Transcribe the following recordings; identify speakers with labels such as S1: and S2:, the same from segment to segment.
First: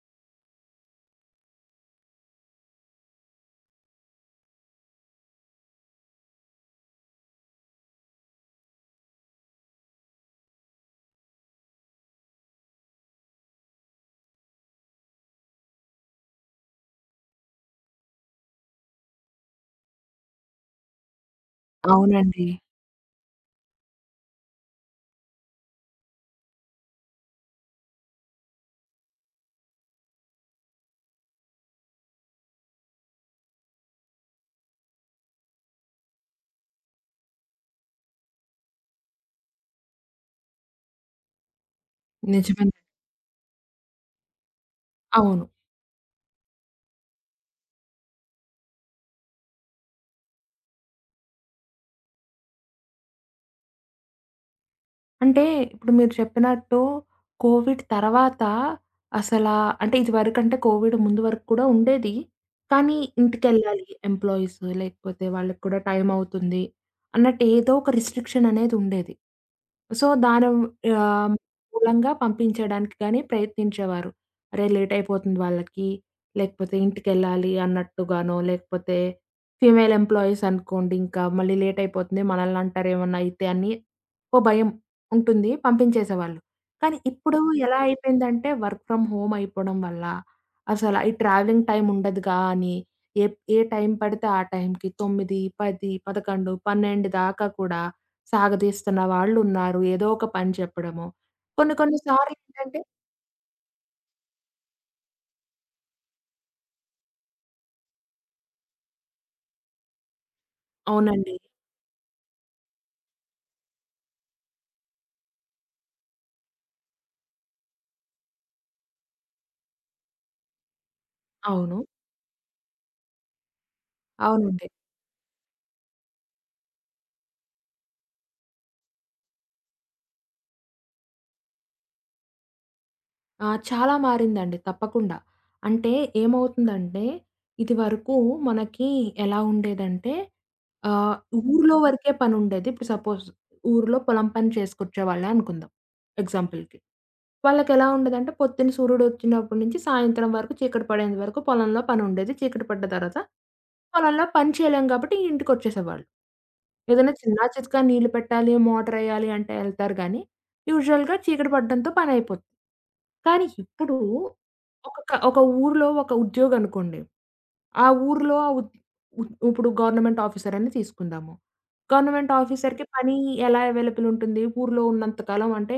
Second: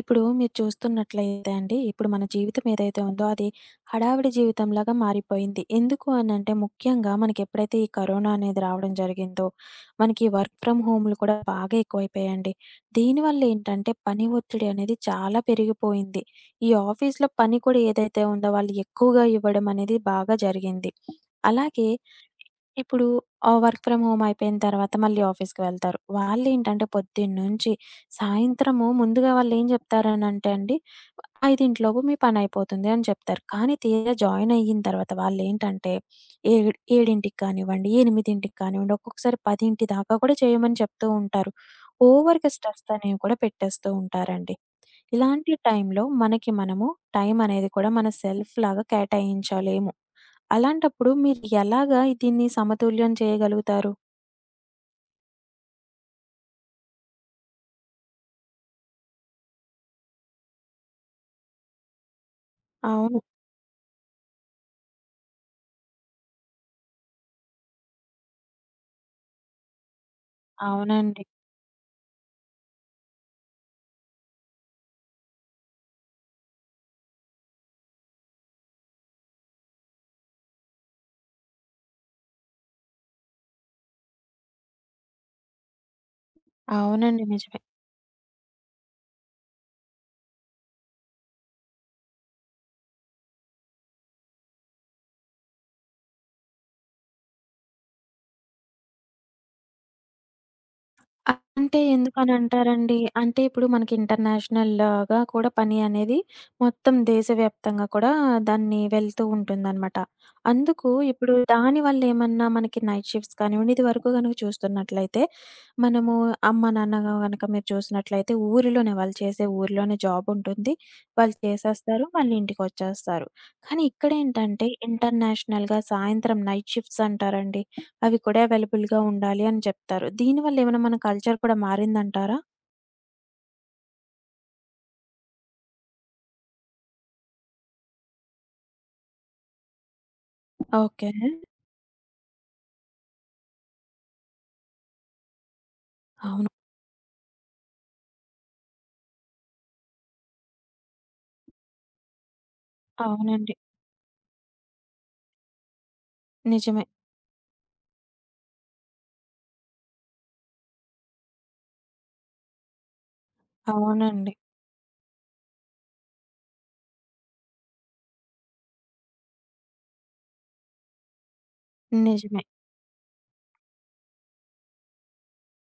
S1: ఇప్పుడు మీరు చూస్తున్నట్లయితే అండి. ఇప్పుడు మన జీవితం ఏదైతే ఉందో అది హడావిడి జీవితంలాగా మారిపోయింది. ఎందుకు అనంటే ముఖ్యంగా మనకెప్పుడైతే ఈ కరోనా అనేది రావడం జరిగిందో, మనకి ఈ వర్క్ ఫ్రమ్ హోములు కూడా బాగా ఎక్కువైపోయాయండి. దీనివల్లెంటంటే పని ఒత్తిడి అనేది చాలా పెరిగిపోయింది. ఈ ఆఫీస్‌లో పని కూడా ఏదైతే ఉందో వాళ్ళు ఎక్కువగా ఇవ్వడమనేది బాగా జరిగింది. అలాగే
S2: అవునండి.
S1: ఇప్పుడు ఆహ్, వర్క్ ఫ్రమ్ హోమ్ అయిపోయిన తర్వాత, మళ్ళీ ఆఫీస్‌కి వెళ్తారు. వాళ్ళేంటంటే పొద్దున్న నుంచి సాయంత్రం ముందుగా వాళ్ళేం జెప్తారనంటే అండి. వ 5 లోపు మీ పని అయిపోతుంది అని చెప్తారు. కానీ, తీరా జాయిన్ అయిన తర్వాత వాళ్ళేంటంటే, ఏడు ఏడింటికి కానివ్వండి, 8కి కానివ్వండి, ఒక్కొక్కసారి 10 దాకా కూడా చేయమని చెప్తూ ఉంటారు. ఓవర్‌గా
S2: నిజమే.
S1: స్ట్రెస్ అనేవి కూడా పెట్టేస్తూ ఉంటారండి.
S2: అవును.
S1: ఇలాంటి టైంలో మనకి మనము టైమనేది కూడా మన సెల్ఫ్‌లాగా కేటాయించలేము. అలాంటప్పుడు మీరు ఎలాగా దీన్ని సమతుల్యం చేయగలుగుతారు?
S2: అంటే ఇప్పుడు మీరు చెప్పినట్టు కోవిడ్ తరువాత అసలా అంటే ఇదివరకంటే కోవిడ్ ముందు వరకు కూడా ఉండేది. కానీ,
S1: అవును.
S2: ఇంటికెళ్ళాలి ఎంప్లాయీస్, లేకపోతే వాళ్ళకి కూడా టైమవుతుంది. అన్నట్టు ఏదోక రిస్ట్రి‌క్షననేది ఉండేది. సో దాని యా
S1: అవునండి.
S2: మూలంగా పంపించడానికి గానీ, ప్రయత్నించేవారు. అరే! లేటయిపోతుంది వాళ్ళకి, లేకపోతే ఇంటికెళ్ళాలి అన్నట్టుగానో, లేకపోతే ఫీమేల్ ఎంప్లాయీస్ అనుకోండి, ఇంకా మళ్ళీ లేట్ అయిపోతుంది. మనల్ని అంటారు, ఏమన్నయితే అని ఒక భయం ఉంటుంది. పంపించేసేవాళ్ళు. కానీ
S1: అవునండి.
S2: ఇప్పుడు
S1: నిజమే.
S2: ఎలా అయిపోయిందంటే వర్క్ ఫ్రమ్ హోమ్ అయిపోవడం వల్ల, అసలు ఈ ట్రావెలింగ్ టైమ్ ఉండదుగా అని, ఏ ఏ టైం పడితే ఆ టైంకి 9, 10, 11, 12 దాకా కూడా సాగదీస్తున్న వాళ్ళు ఉన్నారు. ఏదో ఒక పని చెప్పడము. కొన్ని
S1: అంటే
S2: కొన్ని
S1: ఎందుకని
S2: సార్లు ఏంటంటే
S1: అంటారండి? అంటే ఇప్పుడు మనకి ఇంటర్‌నేషనల్‌గా కూడా పని అనేది మొత్తం దేశవ్యాప్తంగా కూడా దాన్ని వెళ్తూ ఉంటుందనమాట. అందుకు ఇప్పుడు
S2: అవునండి.
S1: దాని వల్ల ఏమన్నా మనకి నైట్ షిఫ్ట్స్ కానివ్వండి ఇది వరకు గనుక చూస్తున్నట్లయితే మనము అమ్మ, నాన్న కనుక మీరు చూసినట్లయితే ఊరిలోనే, వాళ్ళు చేసే ఊరిలోనే జాబుంటుంది. వాళ్ళు
S2: అవును.
S1: చేసేస్తారు, మళ్ళీ ఇంటికొచ్చేస్తారు. కానీ
S2: అవునండి.
S1: ఇక్కడేంటంటే ఇంటర్‌నేషనల్‌గా సాయంత్రం నైట్ షిఫ్ట్స్ అంటారండి. అవి కూడా అవైలబుల్‌గా ఉండాలి అని చెప్తారు. దీనివల్ల ఏమైనా మన కల్చర్ కూడా మారిందంటారా?
S2: ఆ! చాలా మారిందండి తప్పకుండా. అంటే ఏమవుతుందంటే, ఇదివరకు మనకి ఎలా ఉండేదంటే
S1: ఓకే.
S2: ఆహ్, ఊరిలో వరకే పనుండేది. ఇప్పుడు సపోజ్ ఊరిలో పొలం పని చేసుకొచ్చే వాళ్ళే అనుకుందాం
S1: అవును.
S2: ఎగ్జాంపుల్‌కి. వాళ్ళకేలా ఉండేదంటే, పొద్దున సూర్యుడోచ్చినప్పటి నుంచి సాయంత్రం వరకు చీకటి పడేంత వరకు పొలంలో పని ఉండేది, చీకటి పడ్డ తర్వాత
S1: అవునండి.
S2: పొలంలో పని చేయలేం గాబట్టి ఇంటికొచ్చేసేవాళ్ళు.
S1: నిజమే.
S2: ఏదైనా చిన్నా, చితకా నీళ్లు పెట్టాలి, మోటారేయ్యాలి అంటే ఏళ్తారు గానీ, యూజువల్‌గా చీకటి పడడంతో పనైయిపోతుంది. కానీ, ఇప్పుడు
S1: అవునండి.
S2: ఒక‌కా ఒక ఊరిలో ఒక ఉద్యోగనుకోండి ఆ ఊరిలో ఆ వు వు ఇప్పుడు గవర్నమెంట్ ఆఫీసరని తీసుకుందాము గవర్నమెంట్
S1: నిజమే.
S2: ఆఫీసర్‌కి పని ఎలా అవైలబుల్ ఉంటుంది? ఊరిలో ఉన్నంత కాలం అంటే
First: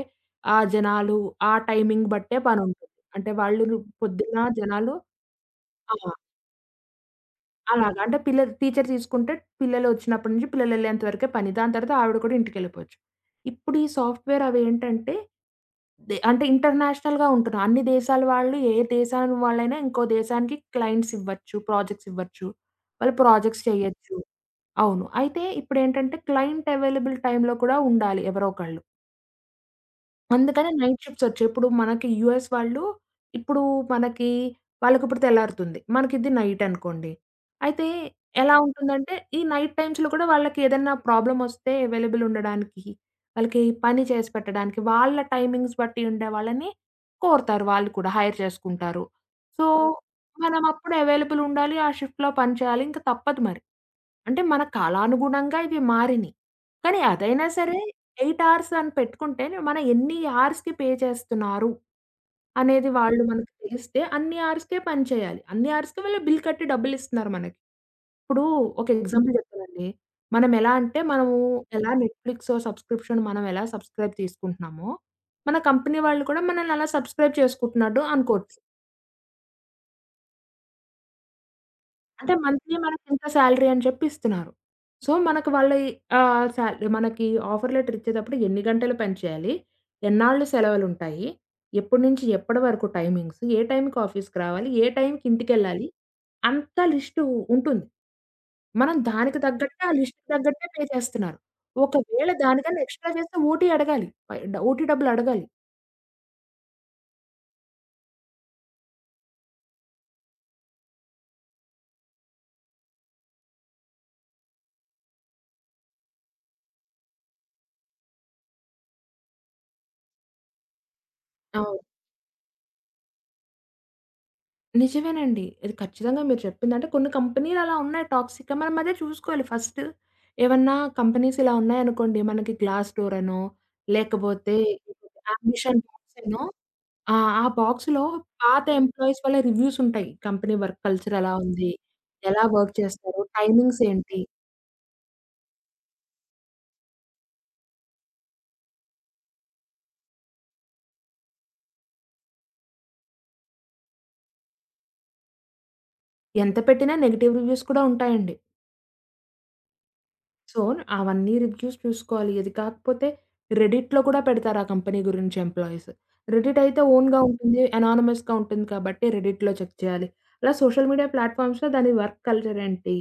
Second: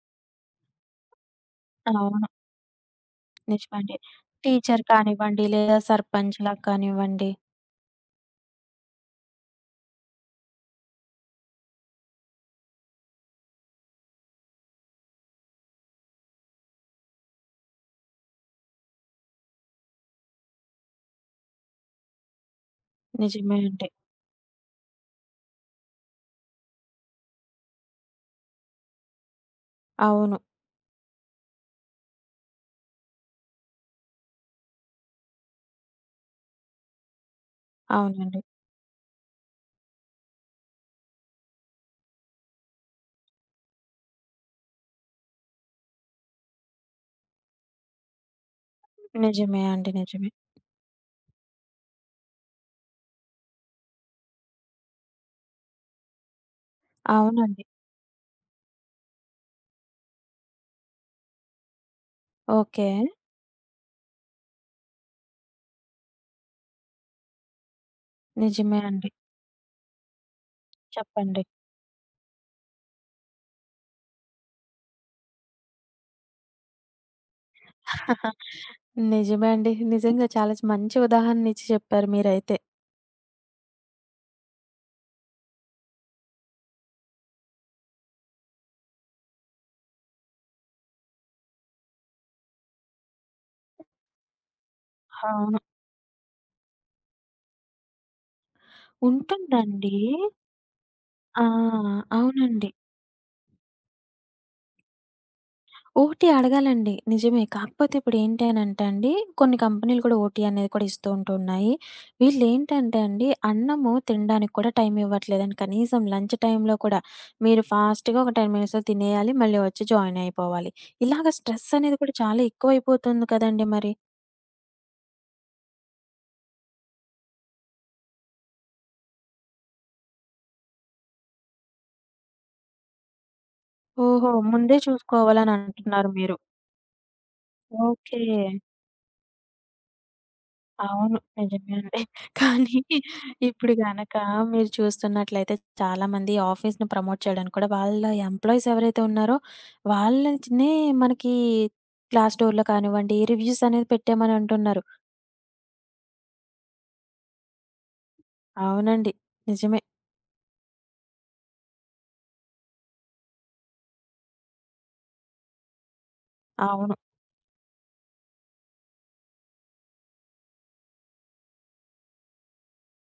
S2: ఆ జనాలు, ఆ టైమింగ్
S1: అవును.
S2: బట్టే పనుంటుంది. అంటే వాళ్ళు‌ రు
S1: నిజమండి.
S2: పొద్దున్న
S1: టీచర్
S2: జనాలు
S1: కానివ్వండి, లేదా
S2: ఆ!
S1: సర్పంచ్‌లకు కానివ్వండి
S2: అలాగా అంటే పిల్లలు టీచర్ తీసుకుంటే పిల్లలు ఒచ్చినప్పటి నుంచి పిల్లలేళ్ళేంత వరకే పని, దాని తర్వాత ఆవిడ కూడా ఇంటికేళ్ళిపోచ్చు. ఇప్పుడు ఈ సాఫ్ట్‌వేర్ అవేంటంటే, దే అంటే ఇంటర్నేషనల్‌గా ఉంటున్నాయి అన్ని దేశాల వాళ్ళు ఏ దేశం వాళ్ళైనా, ఇంకో దేశానికి క్లయింట్స్ ఇవ్వచ్చు, ప్రాజెక్ట్స్ ఇవ్వచ్చు. వాళ్ళు
S1: నిజమే
S2: ప్రాజెక్ట్స్
S1: అండి.
S2: చెయ్యొచ్చు. అవును. అయితే ఇప్పుడేంటంటే, క్లయింట్ అవైలబుల్ టైమ్‌లో కూడా ఉండాలి ఎవరో ఒకళ్ళు.
S1: అవును.
S2: అందుకని నైట్ షిఫ్ట్స్ ఒచ్చాయి. ఇప్పుడు మనకి యూఎస్ వాళ్ళు, ఇప్పుడు మనకి వాళ్ళకి ఇప్పుడు తెల్లారుతుంది. మనకిది నైట్ అనుకోండి. అయితే
S1: అవునండి.
S2: ఎలా ఉంటుందంటే ఈ నైట్ టైమ్స్‌లో కూడా వాళ్ళకేదన్నా ప్రాబ్లమ్ ఒస్తే ఎవైలబుల్ ఉండడానికి, వాళ్ళకి పని చేసిపెట్టడానికి, వాళ్ళ టైమింగ్స్ బట్టి ఉండేవాళ్ళని కోరుతారు వాళ్ళు కూడా. హైర్ చేసుకుంటారు.
S1: నిజమే
S2: సో,
S1: అండి. నిజమే.
S2: మనం అప్పుడు ఎవైలబుల్ ఉండాలి. ఆ షిఫ్ట్‌లో పని చేయాలి. ఇంక తప్పదు మరి. అంటే మన కాలానుగుణంగా ఇవి మారినయి. కానీ, అదైనా
S1: అవునండి.
S2: సరే 8 ఆర్స్‌ అని పెట్టుకుంటే మనం ఎన్ని ఆర్స్‌కి పే చేస్తున్నారు? అనేది
S1: ఓకే.
S2: వాళ్ళు మనకు తెలిస్తే అన్ని ఆర్స్‌కే పనిచేయాలి. అన్ని ఆర్స్‌కే వాళ్ళు బిల్ కట్టి డబ్బులిస్తున్నారు మనకి. ఇప్పుడు
S1: నిజమే
S2: ఒక
S1: అండి.
S2: ఎగ్జాంపుల్ చెప్తానండి. మనం ఎలా అంటే మనము,
S1: చెప్పండి.
S2: ఎలా నెట్‌ఫ్లిక్స్ సబ్స్‌క్రిప్షన్ మనం ఎలా సబ్స్‌క్రైబ్ తీసుకుంటున్నామో, మన కంపెనీ వాళ్ళు కూడా మనల్నలా సబ్స్‌క్రైబ్ చేసుకుంటున్నట్టు అనుకోవచ్చు.
S1: నిజమే అండి. నిజంగా చాలా మంచి ఉదాహరణిచ్చి చెప్పారు
S2: అంటే
S1: మీరైతే.
S2: మంత్లీ మనకింత సాలరీ అని చెప్పి ఇస్తున్నారు. సో, మనకు వాళ్ళ ఆహ్, సాల్ మనకి ఆఫర్ లెటర్ ఇచ్చేటప్పుడు ఎన్ని గంటలు పని చేయాలి? ఎన్నాళ్లు సెలవులుంటాయి? ఎప్పటి నుంచి ఎప్పటి వరకు టైమింగ్స్? ఏ టైంకి ఆఫీసు‌కి రావాలి? ఏ టైంకి
S1: అవును.
S2: ఇంటికెళ్ళాలి? అంతా లిస్టు ఉంటుంది. మనం దానికి తగ్గట్టే ఆ
S1: ఉంటుందండి.
S2: లిస్ట్‌కి తగ్గట్టే పే చేస్తున్నారు.
S1: ఆ!
S2: ఒకవేళ
S1: అవునండి.
S2: దానికన్నా ఎక్స్‌స్ట్రా చేస్తే ఓటీ అడగాలి. పై డ ఓటీ డబ్బులడగాలి.
S1: ఓటీ అడగాలండి. నిజమే. కాకపోతే ఇప్పుడు ఏంటీ అనంటే అండి, కొన్ని కంపెనీలు కూడా ఓటీ అనేది కూడా ఇస్తూ ఉంటున్నాయి. వీళ్ళేంటంటే అండి అన్నము తిండానికి కూడా టైం ఇవ్వట్లేదండి. కనీసం లంచ్ టైంలో కూడా మీరు ఫాస్ట్‌గా ఒక 10 మినిట్స్‌లో తినేయాలి. మళ్ళీ ఒచ్చి జాయిన్ అయిపోవాలి. ఇలాగ స్ట్రెస్
S2: అవును.
S1: అనేది కూడా చాలా ఎక్కువయిపోతుంది కదండీ మరి!
S2: నిజమేనండి. ఇది ఖచ్చితంగా మీరు చెప్పింది. అంటే కొన్ని కంపెనీలలా ఉన్నాయి. టాక్సిక్‌గా, మనం అదే జూసుకోవాలి ఫస్ట్. ఏవన్నా కంపెనీసిలా ఉన్నాయనుకోండి. మనకి గ్లాస్ డోరనో,
S1: ఓహో!
S2: లేకపోతే
S1: ముందే చూసుకోవాలని
S2: యాంబిషన్
S1: అంటున్నారు మీరు?
S2: బాక్సనో, ఆహ్, ఆ బాక్సులో
S1: ఓకే.
S2: పాత ఎంప్లాయీస్ వల్ల రివ్యూసుంటాయి. కంపెనీ వర్క్
S1: అవును.
S2: కల్చరేలా ఉంది?
S1: నిజమే అండి.
S2: ఎలా వర్క్
S1: కానీ,
S2: జేస్తారు?
S1: ఇప్పుడు గనక
S2: టైమింగ్సేంటి?
S1: మీరు చూస్తున్నట్లయితే, చాలామంది ఆఫీస్‌ని ప్రమోట్ చేయడానికి కూడా, వాళ్ళ ఎంప్లాయీసేవరైతే ఉన్నారో, వాళ్ళనుంచినే మనకి క్లాస్ డోర్‌లో కానివ్వండి. రివ్యూసనేవి పెట్టేయమని అంటున్నారు.
S2: ఎంత పెట్టినా నెగెటివ్ రివ్యూస్ కూడా ఉంటాయండి.
S1: అవునండి. నిజమే.
S2: సో, అవన్నీ రివ్యూస్ జూసుకోవాలి. ఇది కాకపోతే, రెడిట్‌లో కూడా పెడతారు. ఆ కంపెనీ గురించి ఎంప్లాయీస్. రెడిటయితే
S1: అవును.
S2: ఓన్‌గా ఉంటుంది. అనానిమస్‌గా ఉంటుంది. కాబట్టి రెడిట్‌లో చెక్ చేయాలి. ఇలా సోషల్ మీడియా ప్లాట్ ఫామ్స్‌లో దాని వర్క్ కల్చరేంటి?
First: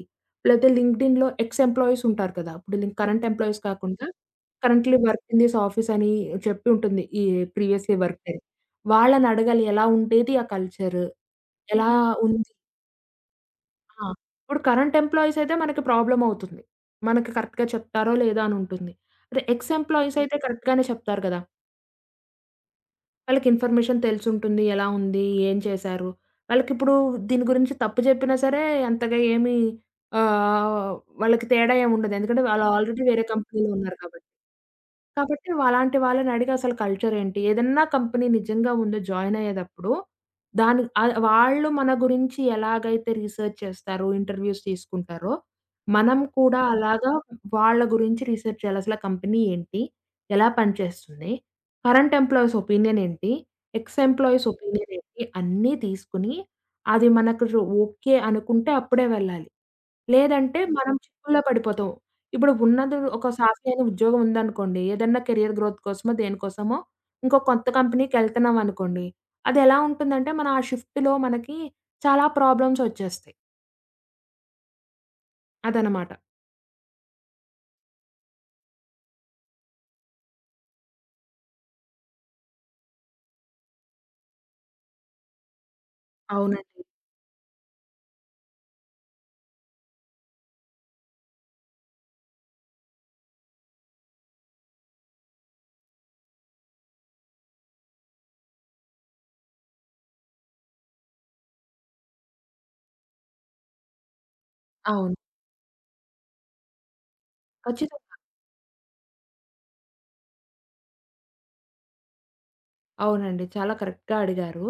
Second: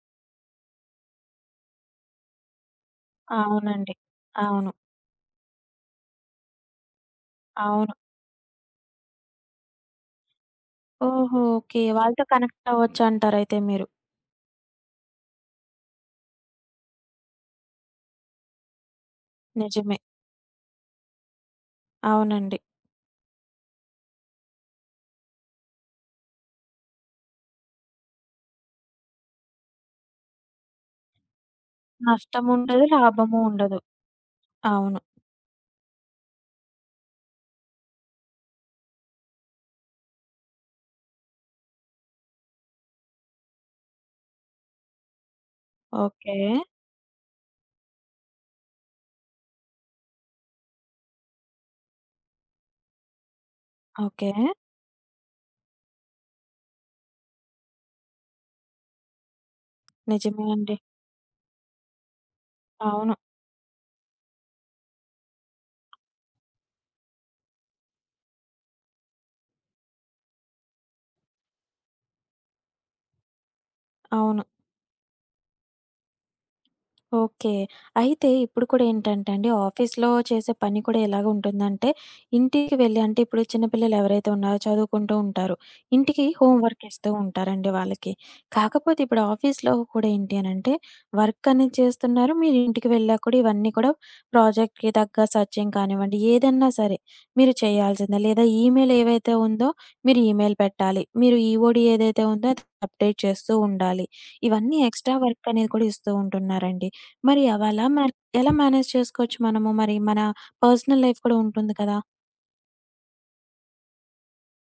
S2: లేకతే లింకడిన్‌లో ఎక్స్ ఎంప్లాయీసుంటారు గదా! ఇప్పుడు కరెంట్ ఎంప్లాయీస్
S1: అవునండి.
S2: కాకుండా,
S1: అవును.
S2: కరెంట్‌లీ వర్క్ ఇన్ థిస్ ఆఫీసని, జెప్పుంటుంది. ఈ
S1: అవును.
S2: ప్రీవియస్‌లి వర్కుని వాళ్ళనడగాలి, ఎలా ఉండేది ఆ కల్చరు?
S1: ఓహో! ఓకే.
S2: ఎలా
S1: వాళ్ళతో
S2: ఉంది.
S1: కనెక్టవ్వచ్చు అంటరయితే మీరు?
S2: ఆ! ఇప్పుడు కరెంట్ ఎంప్లాయీసయితే, మనకి ప్రాబ్లమవుతుంది. మనకి కరెక్ట్‌గా చెప్తారో, లేదో అని ఉంటుంది. అదే ఎక్స్
S1: నిజమే.
S2: ఎంప్లాయీసయితే కరెక్ట్ గానే చెప్తారు గదా!
S1: అవునండి.
S2: వాళ్ళకి ఇన్‌ఫర్మేషన్ తెలిసుంటుంది. ఎలా ఉంది? ఏం చేశారు? వాళ్ళకిప్పుడు దీని గురించి తప్పు జెప్పినా సరే, అంతగా ఏమి ఆహ్, వాళ్ళకి తేడా ఏముండదు. ఎందుకంటే,
S1: నష్టం
S2: వాళ్ళు
S1: ఉండదు,
S2: ఆల్రెడీ వేరే
S1: లాభము
S2: కంపెనీ‌లో
S1: ఉండదు.
S2: ఉన్నారు కాబట్టి.
S1: అవును.
S2: కాబట్టి, వలాంటి వాళ్ళనడిగి అసలు కల్చర్ ఏంటి? ఏదన్నా కంపెనీ నిజంగా ముందు జాయిన్ అయ్యేదప్పుడు, దాన్ని ఆహ్, వాళ్ళు మన గురించి ఎలాగైతే రిసర్చ్ చేస్తారో, ఇంటర్వ్యూస్ తీసుకుంటారో, మనం
S1: ఓకే.
S2: కూడా అలాగా వాళ్ళ గురించి రీసెర్చ్ చేయాలి. అసల కంపెనీ ఏంటి? ఎలా పని చేస్తుంది? కరెంట్ ఎంప్లాయీస్ ఒపీనియన్ ఏంటి? Ex
S1: okay.
S2: ఎంప్లాయీస్ ఒపీనియన్ ఏంటి? అన్నీ తీసుకొని, అది మనకు రు ఓకే అనుకుంటే అప్పుడే వెళ్ళాలి.
S1: నిజమే
S2: లేదంటే,
S1: అండి.
S2: మనం చిక్కుల్లో పడిపోతాం. ఇప్పుడు ఉన్నది
S1: అవును.
S2: ఒక సాఫి అయిన ఉద్యోగం ఉందనుకోండి, ఏదన్నా కెరియర్ గ్రోత్ కోసమో, దేనికోసమో, ఇంకో కొత్త కంపెనీకెళ్తున్నాం అనుకోండి. అదెలా ఉంటుందంటే, మనం ఆ షిఫ్ట్‌లో మనకి చాలా ప్రాబ్లమ్సొచ్చేస్తాయి.
S1: అవును.
S2: అదన్నమాట.
S1: ఓకే. అయితే, ఇప్పుడు కూడా ఏంటంటే అండి. ఆఫీస్‌లో చేసే పని కూడా ఎలాగ ఉంటుందంటే, ఇంటికి వెళ్లి అంటే, ఇప్పుడు చిన్నపిల్లలెవరైతే ఉన్నారో చదువుకుంటూ ఉంటారు. ఇంటికి
S2: అవునండి.
S1: హోంవర్క్ ఇస్తూ ఉంటారండి వాళ్ళకి. కాకపోతే, ఇప్పుడు ఆఫీస్‌లో కూడా ఏంటి అనంటే వర్క్ అనేది చేస్తున్నారు, మీరింటికి వెళ్ళాక కూడా, ఇవన్నీ కూడా ప్రాజెక్ట్‌కి తగ్గ సెర్చింగ్ కానివ్వండి, ఏదన్నా సరే మీరు చేయాల్సిందే. లేదా, ఈమెయిల్ ఏదైతే ఉందో, మీరు ఈమెయిల్ పెట్టాలి. మీరు ఈఓడి ఏదైతే ఉందో, అది అప్‌డేట్ చేస్తూ ఉండాలి. ఇవన్నీ ఎక్స్‌ట్రా
S2: అవును.
S1: వర్క్ అనేది కూడా ఇస్తూ ఉంటున్నారండి. మరి, అవెలా మేనే
S2: ఖచ్చితంగా.
S1: ఎలా మేనేజ్ చేసుకోవచ్చు మనము? మరి, మన పర్సనల్ లైఫ్ కూడా ఉంటుంది కదా!
S2: అవునండి. చాలా కరెక్ట్‌గా అడిగారు.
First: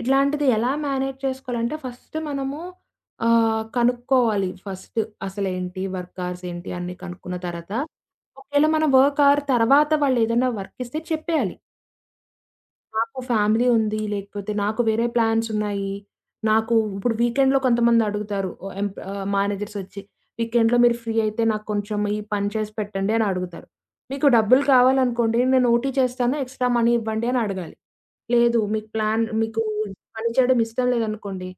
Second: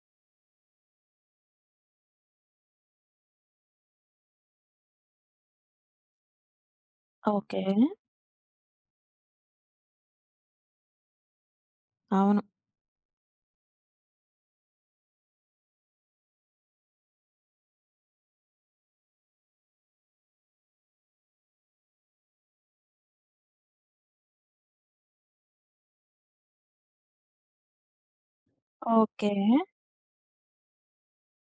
S2: ఇట్లాంటిది ఎలా మేనేజ్ చేసుకోవాలంటే ఫస్టు మనము ఆహ్, కనుక్కోవాలి ఫస్టు. అసలేంటి? వర్క్ అవర్స్ ఏంటి? అన్ని కనుక్కున్న
S1: ఓకే.
S2: తర్వాత ఒకేళ మనం వర్క్ అవర్ తర్వాత వాళ్ళు ఏదైనా వర్క్ ఇస్తే చెప్పేయాలి.
S1: అవును.
S2: నాకు ఫ్యామిలీ ఉంది, లేకపోతే నాకు వేరే ప్లాన్స్ ఉన్నాయి. నాకూ ఇప్పుడు వీకెండ్‌లో కొంతమంది అడుగుతారు ఓ ఎంప్ ఆహ్, మేనేజర్స్ ఒచ్చి. వీకెండ్‌లో మీరు ఫ్రీ అయితే నాకు కొంచెం ఈ పని చేసి పెట్టండి అని అడుగుతారు. మీకు డబ్బులు కావాలనుకోండి నేను ఓటీ చేస్తాను ఎక్స్‌స్ట్రా‌మనీ ఇవ్వండి అని అడగాలి. లేదు మీకు ప్లాన్
S1: ఓకే.
S2: మీకు పని చేయడం ఇష్టం లేదనుకోండి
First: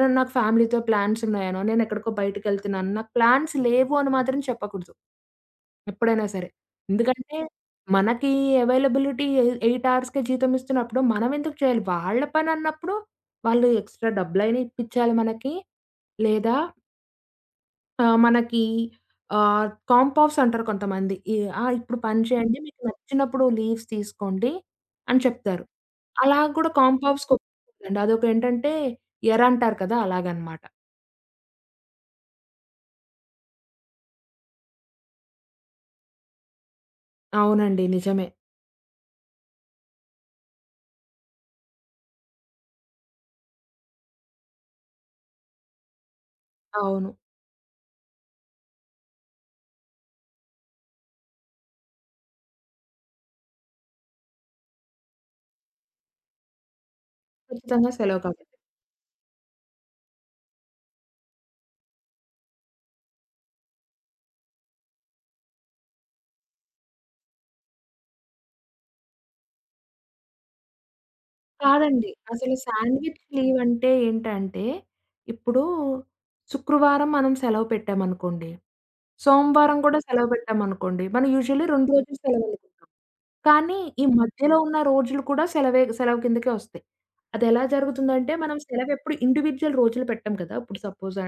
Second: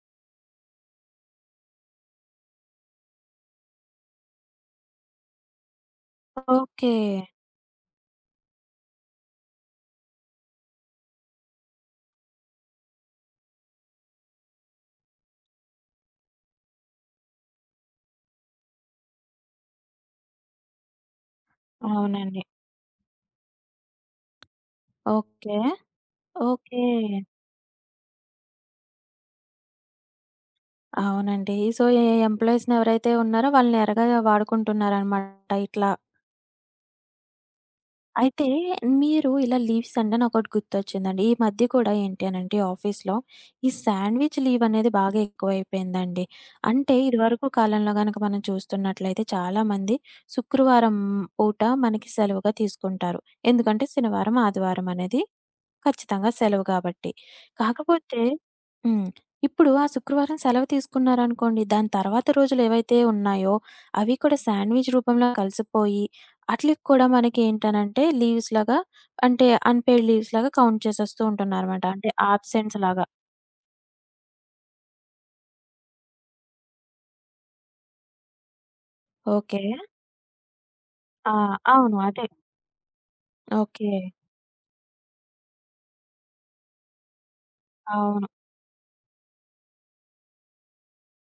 S2: నను నాకు ఫ్యామిలీతో ప్లాన్స్ ఉన్నాయినో నేను ఎక్కడికో బయటికెళ్తున్నాను నాకు ప్లాన్స్ లేవు అని మాత్రం చెప్పకూడదు ఎప్పుడైనా సరే.
S1: ఓకే.
S2: ఎందుకంటే మనకి అవైలబిలిటీ ఎ ఎయిట్ అవర్స్‌కే జీతం ఇస్తున్నప్పుడు మనం ఎందుకు చేయాలి? వాళ్ళ పని అన్నప్పుడు వాళ్ళు ఎక్స్‌స్ట్రా డబ్బులు అయినా ఇప్పించాలి మనకి. లేదా ఆ! మనకీ ఆహ్, కాంప్ ఆఫ్స్ అంటారు కొంతమంది ఇ ఆహ్, ఇప్పుడు పని
S1: అవునండి.
S2: చేయండి మీకు నచ్చినప్పుడు లీవ్స్ తీసుకోండి అని
S1: ఓకే.
S2: చెప్తారు. అలా కూడా
S1: ఓకే.
S2: కాంప్ ఆఫ్స్ ఒప్పుకోకూడదండి అదొకటేంటంటే ఎర అంటారు కదా! అలాగనమాట.
S1: అవునండి. సో, ఎ ఎంప్లాయీస్‌ని ఎవరైతే ఉన్నారో వాళ్ళని ఎరగా వాడుకుంటున్నారన్నమాట ఇట్లా.
S2: అవునండి. నిజమే.
S1: అయితే మీరు ఇలా లీవ్స్ అంటే నాకోటి గుర్తొచ్చిందండి. ఈ మధ్య కూడా ఏంటి అనంటే, ఆఫీస్‌లో ఈ సాండ్‌విచ్ లీవ్ అనేది బాగా ఎక్కువైపోయిందండి. అంటే,
S2: అవును.
S1: ఇదివరకు కాలంలో గనక మనం చూస్తున్నట్లయితే, చాలామంది శుక్రవారం పూట మనకి సెలవుగా తీసుకుంటారు. ఎందుకంటే, శనివారం ఆదివారం అనేది ఖచ్చితంగా సెలవు గాబట్టి.
S2: ఖచ్చితంగా సెలవు
S1: కాకపోతే
S2: కావాలి.
S1: హ్మ్. ఇప్పుడు ఆ శుక్రవారం సెలవు తీసుకున్నారనుకోండి దాని తర్వాత రోజులేవైతే ఉన్నాయో అవి కూడా సాండ్‌విచ్ రూపంలో కలిసిపోయి, ఆట్లికి కూడా మనకేంటనంటే, లీవ్స్‌లాగా అంటే అన్‌పెయిడ్ లీవ్స్‌లాగా కౌంట్ చేసేస్తూ ఉంటున్నారనమాట.
S2: కాదండి.
S1: అంటే
S2: అసలు
S1: ఆబ్‌సెన్స్‌లాగా.
S2: సాండ్‌విచ్ లీవ్ అంటే ఏంటంటే, ఇప్పుడు శుక్రవారం మనం సెలవు పెట్టామనుకోండి,
S1: ఓకే.
S2: సోమవారం కూడా సెలవు పెట్టామనుకోండి. మనం
S1: ఆ!
S2: యూజువల్లీ 2
S1: అవును.
S2: రోజులు
S1: అదే.
S2: సెలవులు [unintelligible] కానీ ఈ
S1: ఓకే.
S2: మధ్యలో ఉన్న రోజులు కూడా సెలవే సెలవు కిందకే వస్తయి. అదెలా
S1: అవును.
S2: జరుగుతుందంటే, మనం సెలవు ఎప్పుడు ఇండివిడ్యువల్ రోజులు పెట్టాం కదా! ఇప్పుడు సపోజ్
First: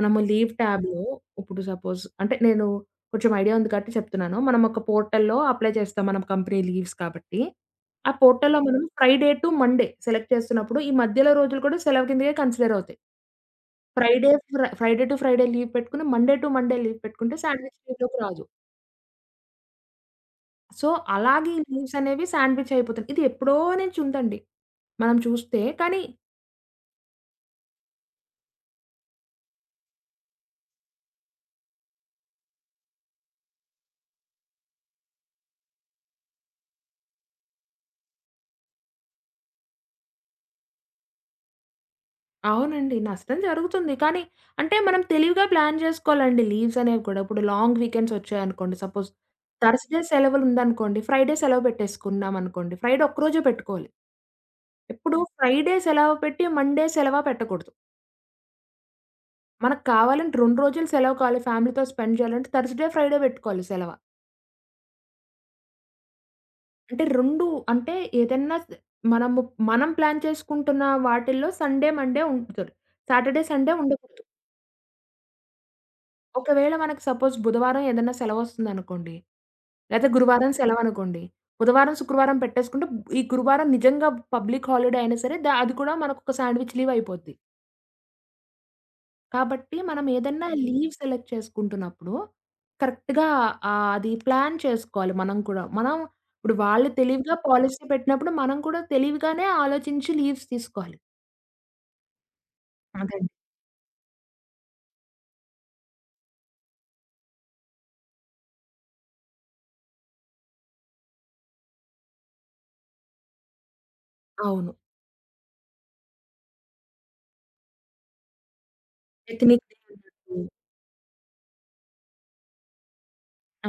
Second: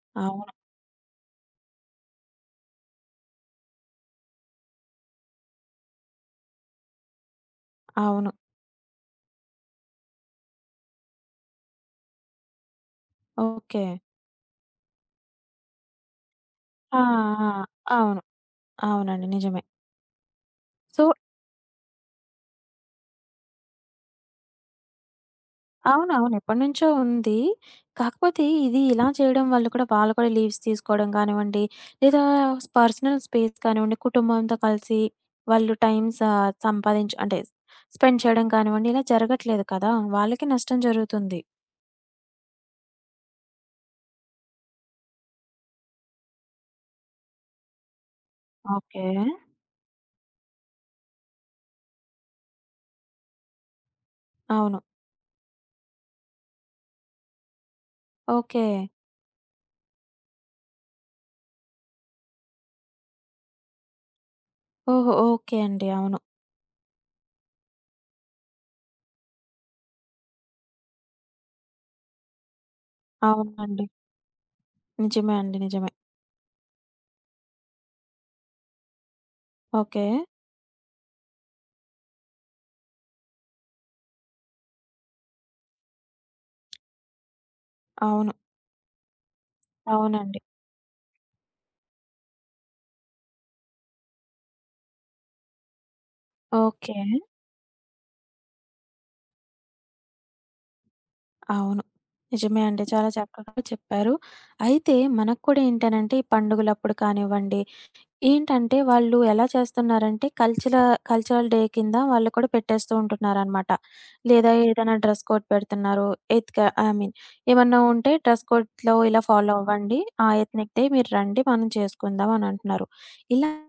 S2: మనము
S1: అవును.
S2: లీవ్ ట్యాబ్‌లో, ఇప్పుడు సపోజ్ అంటే నేను కొంచెం ఐడియా ఉంది కాబట్టి చెప్తున్నాను. మనం ఒక పోర్టల్‌లో అప్లై చేస్తాం మనం కంపెనీ లీవ్స్ కాబట్టి. ఆ
S1: అవును.
S2: పోర్టల్‌లో మనం ఫ్రైడే టు మండే సెలెక్ట్ చేస్తున్నప్పుడు, ఈ మధ్యలో రోజులు కూడా సెలవు కింద కన్సిడర్ అవుతాయి.
S1: Okay.
S2: Friday, Fri Friday to Friday leave పెట్టుకొని మండే టు మండే లీవ్
S1: ఆ!
S2: పెట్టుకుంటే సాండ్‌విచ్
S1: ఆ!
S2: లీవ్‌లోకి
S1: అవును.
S2: రాదు.
S1: అవునండి. నిజమే.
S2: సో,
S1: సో
S2: అలాగే ఈ లీవ్స్ అనేవి సాండ్‌విచ్ అయిపోతున్నాయి. ఇది ఎప్పుడో నుంచి ఉందండి. మనం చూస్తే కానీ
S1: అవునవును ఎప్పటినుంచో ఉంది. కాకపోతే ఇది ఇలా చేయడం వల్ల కూడా వాళ్ళు కూడా లీవ్స్ తీసుకోవడం గానివ్వండి, లేదా పర్సనల్ స్పేస్ కానివ్వండి, కుటుంబంతో కలిసి వాళ్ళు టైం స సంపాదించు అంటే స్పెండ్ చేయడం కానివ్వండి ఇలా జరగట్లేదు కదా! వాళ్ళకి నష్టం జరుగుతుంది.
S2: అవునండి. నష్టం జరుగుతుంది. కానీ, అంటే మనం తెలివిగా ప్లాన్ జేసుకోవాలండి లీవ్స్ అనేవి కూడా. ఇప్పుడు లాంగ్ వీకెండ్స్ ఒచ్చాయనుకోండి,
S1: ఓకే.
S2: సపోజ్ థర్స్డే సెలవులుందనుకోండి, ఫ్రైడే సెలవు బెట్టేసుకున్నామనుకోండి, ఫ్రైడే ఒక్కరోజే పెట్టుకోలి.
S1: అవును.
S2: ఎప్పుడు ఫ్రైడే సెలవు పెట్టి మండే సెలవ పెట్టకూడదు.
S1: ఓకే.
S2: మనకు కావాలంటే 2 రోజులు సెలవు కావాలి ఫ్యామిలీ‌తో స్పెండ్ జేయాలంటే, థర్స్డే ఫ్రైడే బెట్టుకోవాలి సెలవ.
S1: ఓహో! ఓకే అండి. అవును.
S2: అంటే రొండు అంటే ఏదైనా స్ మనము మనం ప్లాన్ చేసుకుంటున్న వాటిల్లో సండే, మండే ఉంచుతారు. సాటర్‌డే సండే
S1: అవునండి.
S2: ఉండకూడదు.
S1: నిజమే అండి. నిజమే.
S2: ఒకవేళ మనకు సపోజ్ బుధవారం ఏదైనా సెలవోస్తుందనుకోండి. లేదా
S1: ఓకే.
S2: గురువారం సెలవనుకోండి. బుధవారం ,శుక్రవారం పెట్టేసుకుంటే ఈ గురువారం నిజంగా పబ్లిక్ హాలిడే అయినా సరే దా అది కూడా మనకొక సాండ్‌విచ్ లీవ్ అయిపోద్ది.
S1: అవును.
S2: కాబట్టి మనం
S1: అవునండి.
S2: ఏదన్నా లీవ్ సెలెక్ట్ చేసుకుంటున్నప్పుడు కరెక్ట్‌గా ఆహ్, అది ప్లాన్ చేసుకోవాలి మనం కూడా. మనం ఇప్పుడు వాళ్ళు
S1: ఓకే.
S2: తెలివిగా పాలిసీ పెట్టినప్పుడు మనం కూడా తెలివిగానే ఆలోచించి లీవ్స్ తీసుకోవాలి.
S1: అవును. నిజమే అండి. చాలా
S2: అదండీ.
S1: చక్కగా చెప్పారు. అయితే మనక్కూడా ఏంటనంటే ఈ పండుగలప్పుడు కానివ్వండి, ఏంటంటే వాళ్ళు ఎలా చేస్తున్నారంటే కల్చల కల్చరల్ డే కింద వాళ్ళు కూడా పెట్టేస్తూ ఉంటున్నారనమాట. లేదా
S2: అవును.
S1: ఏదనా డ్రెస్ కోడ్ పెడుతున్నారు. ఎత్క ఐ మీన్ "ఏమన్నా ఉంటే డ్రెస్ కోడ్‌లొ ఇలా ఫాలో
S2: ఎతినిక్
S1: అవ్వండి. ఆ!
S2: టెక్నికల్లీ.
S1: ఎత్నిక్ డే మీరండి మనం చేసుకుందాం" అని అంటున్నారు.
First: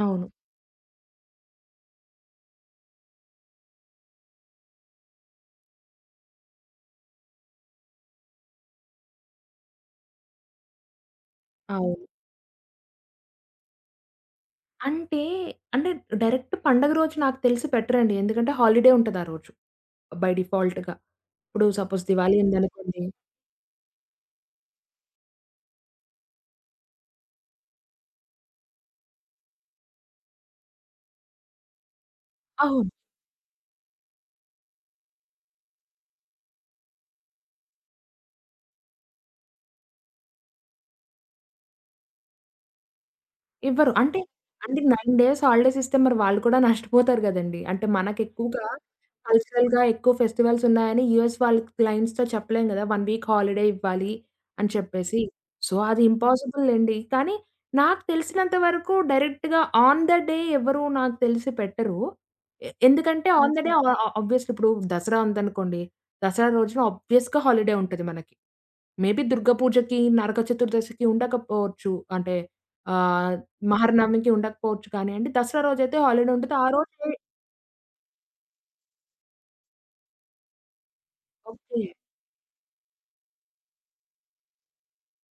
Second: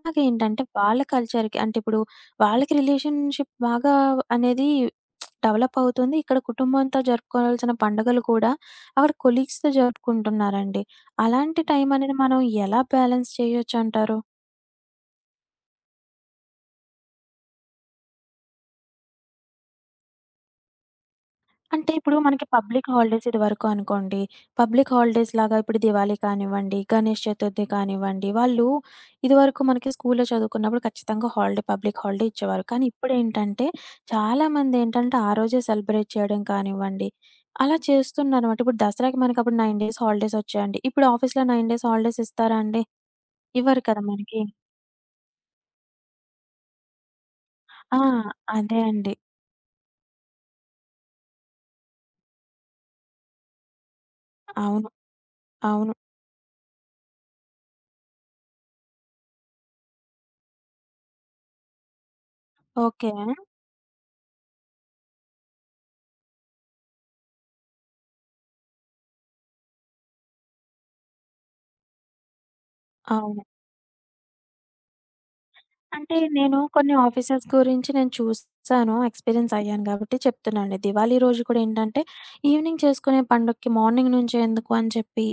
S2: అవును.
S1: వాళ్ళ కల్చర్‌కి అంటే ఇప్పుడు వాళ్ళకి రిలేషన్‌షిప్ బాగా అనేది డెవలప్ అవుతుంది. ఇక్కడ కుటుంబంతో జరుపుకోవాల్సిన పండుగలు కూడా అక్కడ కొలీగ్స్‌తో జరుపుకుంటున్నారండి. అలాంటి
S2: అవును.
S1: టైమనేది మనం ఎలా బ్యాలెన్స్ చేయొచ్చంటారు?
S2: అంటే అంటే డైరెక్ట్ పండుగ రోజు నాకు తెలిసి పెట్టరండి ఎందుకంటే హాలిడే ఉంటది ఆ రోజు బై డిఫాల్ట్‌గా. ఇప్పుడు
S1: అంటే
S2: సపోజ్
S1: ఇప్పుడు
S2: దివాళీ
S1: మనకి పబ్లిక్
S2: ఉందనుకోండి.
S1: హాలిడేస్ ఇదివరకు అనుకోండి. పబ్లిక్ హాలిడేస్‌లాగా ఇప్పుడు దివాళీ కానివ్వండి, గణేష్ చతుర్థి కానివ్వండి. వాళ్ళు ఇదివరకు మనకి స్కూల్లో చదువుకున్నప్పుడు ఖచ్చితంగా హాలిడే పబ్లిక్ హాలిడే ఇచ్చేవారు.
S2: ఆహ్,
S1: కానీ
S2: హ్మ్.
S1: ఇప్పుడేంటంటే చాలామందేంటంటే ఆ రోజే సెలబ్రేట్ చేయడం కానివ్వండి అలా చేస్తున్నారు మాట. ఇప్పుడు దసరాకి మనకప్పుడు 9 డేస్ హాలిడేస్ ఒచ్చాయండి. ఇప్పుడు ఆఫీస్‌లొ 9 డేస్ హాలిడేస్ ఇస్తారా అండి? ఇవ్వరు
S2: ఇవ్వరు.
S1: కదా!
S2: అంటే
S1: మనకి.
S2: అంటే 9 డేస్ హాలిడేస్ ఇస్తే మరి వాళ్ళు కూడా నష్టపోతారు గదండీ! అంటే
S1: ఆ!
S2: మనకెక్కువగా
S1: అదే అండి.
S2: కల్చరల్‌గా ఎక్కువ ఫెస్టివల్స్ ఉన్నాయని యూఎస్ వాళ్ళ క్ క్లయింట్స్‌‌తో చెప్పలేం గదా! 1 వీక్ హాలిడే ఇవ్వాలి అని
S1: అవును.
S2: చెప్పేసి. సో
S1: అవును.
S2: అది ఇంపాసిబులండి. కానీ నాకు తెలిసినంత వరకు డైరెక్ట్‌గా ఆన్ ద డే ఎవ్వరు నాకు తెలిసి పెట్టరు. ఎ
S1: ఓకే.
S2: ఎందుకంటే ఆన్ ద డే ఆ ఆ ఆబ్వియస్‌లీ ఇప్పుడు దసరా ఉందనుకోండి. దసరా రోజున ఆబ్వియస్‌గా హాలిడే ఉంటది మనకి. మేబీ దుర్గ పూజకి నరక చతుర్దశికి ఉండకపోవచ్చు అంటే ఆహ్
S1: అవును.
S2: మహర్నమికి ఉండకపోవచ్చు కాని అండి. దసరా రోజైతే
S1: అంటే
S2: హాలిడే ఉంటుంది.
S1: నేను
S2: ఆ
S1: కొన్ని
S2: రోజే
S1: ఆఫీసర్స్ గురించి నేను చూసాను ఎక్స్‌పీరియన్స్ అయ్యాను గాబట్టి చెప్తున్నా అండి. దివాళీ రోజు కూడా
S2: ఓకే.
S1: ఏంటంటే ఈవెనింగ్ చేసుకునే పండగకి మార్నింగ్ నుంచే ఎందుకు అని చెప్పి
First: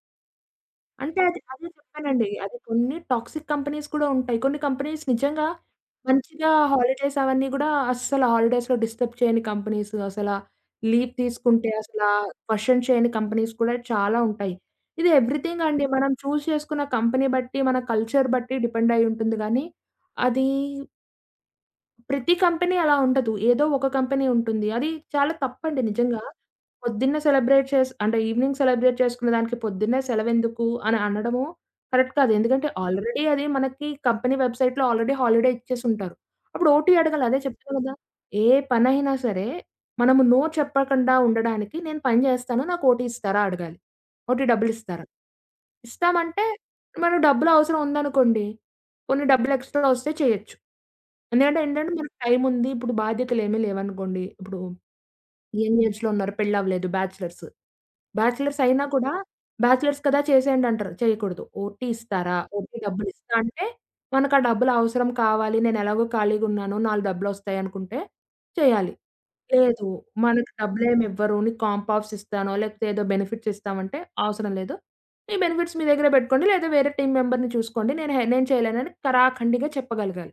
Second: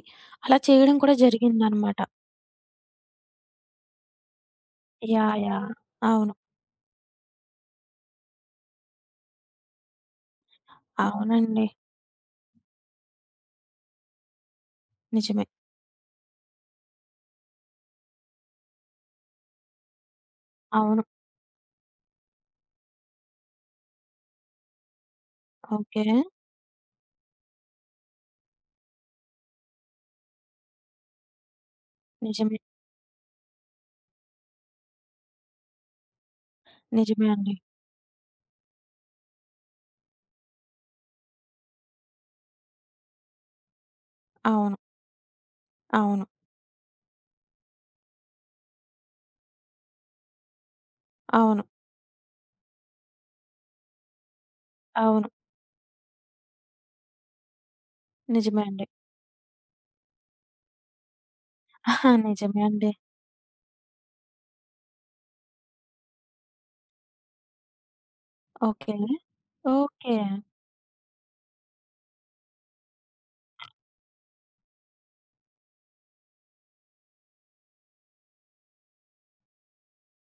S1: అలా చేయడం కూడా
S2: అంటే అది, అదే
S1: జరిగిందనమాట.
S2: చెప్పానండి. అది కొన్ని టాక్సిక్ కంపెనీస్ కూడా ఉంటాయి. కొన్ని కంపెనీస్
S1: యాహ్!
S2: నిజంగా
S1: యాహ్! అవును.
S2: మంచిగా హాలిడేస్ అవన్నీ గూడా అస్సలు హాలిడేస్‌లొ డిస్టర్బ్ చేయని కంపెనీస్ అసల లీవ్
S1: అవునండి.
S2: తీసుకుంటే అసల క్వెషన్ చేయని కంపెనీస్ కూడా చాలా ఉంటాయి. ఇది
S1: నిజమే.
S2: ఎవ్రీథింగ్ అండి. మనం చూజ్ చేసుకున్న కంపెనీ బట్టి మన కల్చర్ బట్టి డిపెండయ్యి ఉంటుంది గానీ అదీ
S1: అవును.
S2: ప్రతి కంపెనీ అలా ఉండదు. ఏదో ఒక కంపెనీ ఉంటుంది. అది చాలా తప్పండి
S1: ఓకే.
S2: నిజంగా. పొద్దున్నే సెలబ్రేట్ చేసి అంటే ఈవెనింగ్ సెలబ్రేట్ చేసుకునే దానికి, పొద్దున్నే సెలవేందుకు అని అనడము, కరెక్ట్ కాదు.
S1: నిజమే.
S2: ఎందుకంటే, ఆల్రెడీ అది మనకి కంపెనీ వెబ్‌సైట్‌లో ఆల్రెడీ హాలిడే ఇచ్చేసుంటారు. అప్పుడు ఓటీ అడగాలి
S1: నిజమే
S2: అదే
S1: అండి.
S2: చెప్తున్నా కదా! ఏ పనయినా సరే, మనము నో చెప్పకుండా ఉండడానికి నేను పని జేస్తాను నాకు ఓటీ ఇస్తారా అడగాలి. ఓటీ డబ్బులు
S1: అవును.
S2: ఇస్తారా,
S1: అవును.
S2: ఇస్తామంటే మనం డబ్బులు అవసరం ఉందనుకోండి, కొన్ని డబ్బులు ఎక్స్‌ట్రా ఒస్తే చేయొచ్చు. ఎందుకంటే,
S1: అవును.
S2: ఏంటంటే, మనకు టైం ఉంది, ఇప్పుడు బాధ్యతలేమీ లేవనుకోండి ఇప్పుడు,
S1: అవును.
S2: యంగ్ ఏజ్‌లో ఉన్నారు. పెళ్లవ్వలేదు. బ్యాచిలర్స్. బ్యాచిలర్స్
S1: నిజమే
S2: అయినా
S1: అండి.
S2: కూడా "బ్యాచిలర్స్ కదా, చేసేయండి" అంటారు చేయకూడదు. "ఓటీ
S1: ఆహా!
S2: ఇస్తారా?"
S1: నిజమే
S2: ఓటీ
S1: అండి.
S2: డబ్బులు ఇస్తా అంటే మనక డబ్బులవసరం కావాలి నేను ఎలాగో ఖాళీగా ఉన్నాను, నాలుగు డబ్బులోస్తాయి అనుకుంటే చేయాలి.
S1: ఓకే.
S2: లేదు
S1: ఓకే.
S2: మనకు డబ్బులేమి ఇవ్వరు, నీకు కాంప్ ఆఫ్స్ ఇస్తాను, లేపోతే ఏదో బెనిఫిట్స్ ఇస్తామంటే అవసరం లేదు. మీ బెనిఫిట్స్ మీ దగ్గరే బెట్టుకోండి లేదా వేరే టీమ్ మెంబర్‌ని చూసుకోండి, నేను హె నేను చేయలేను అని తరాఖండిగా చెప్పగలగాలి.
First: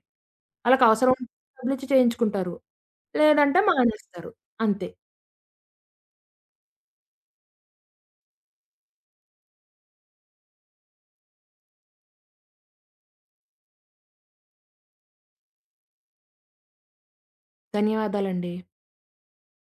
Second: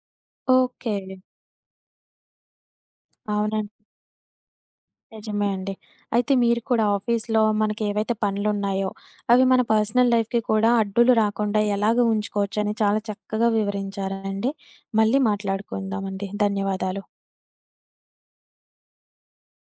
S2: వాళ్ళకవసరం
S1: ఓకే.
S2: ఉంటే డబ్బులిచ్చి చేయించుకుంటారు, లేదంటే
S1: అవునండి.
S2: మానేస్తారు అంతే.
S1: నిజమే అండి. అయితే మీరు కూడా ఆఫీస్‌లో మనకెవైతే పనులున్నాయో, అవి మన పర్సనల్ లైఫ్‌కి కూడా అడ్డులు రాకుండా ఎలాగ ఉంచుకోవచ్చని, చాలా చక్కగా వివరించారండి. మళ్ళీ మాట్లాడుకుందామండి. ధన్యవాదాలు.
S2: ధన్యవాదాలండి.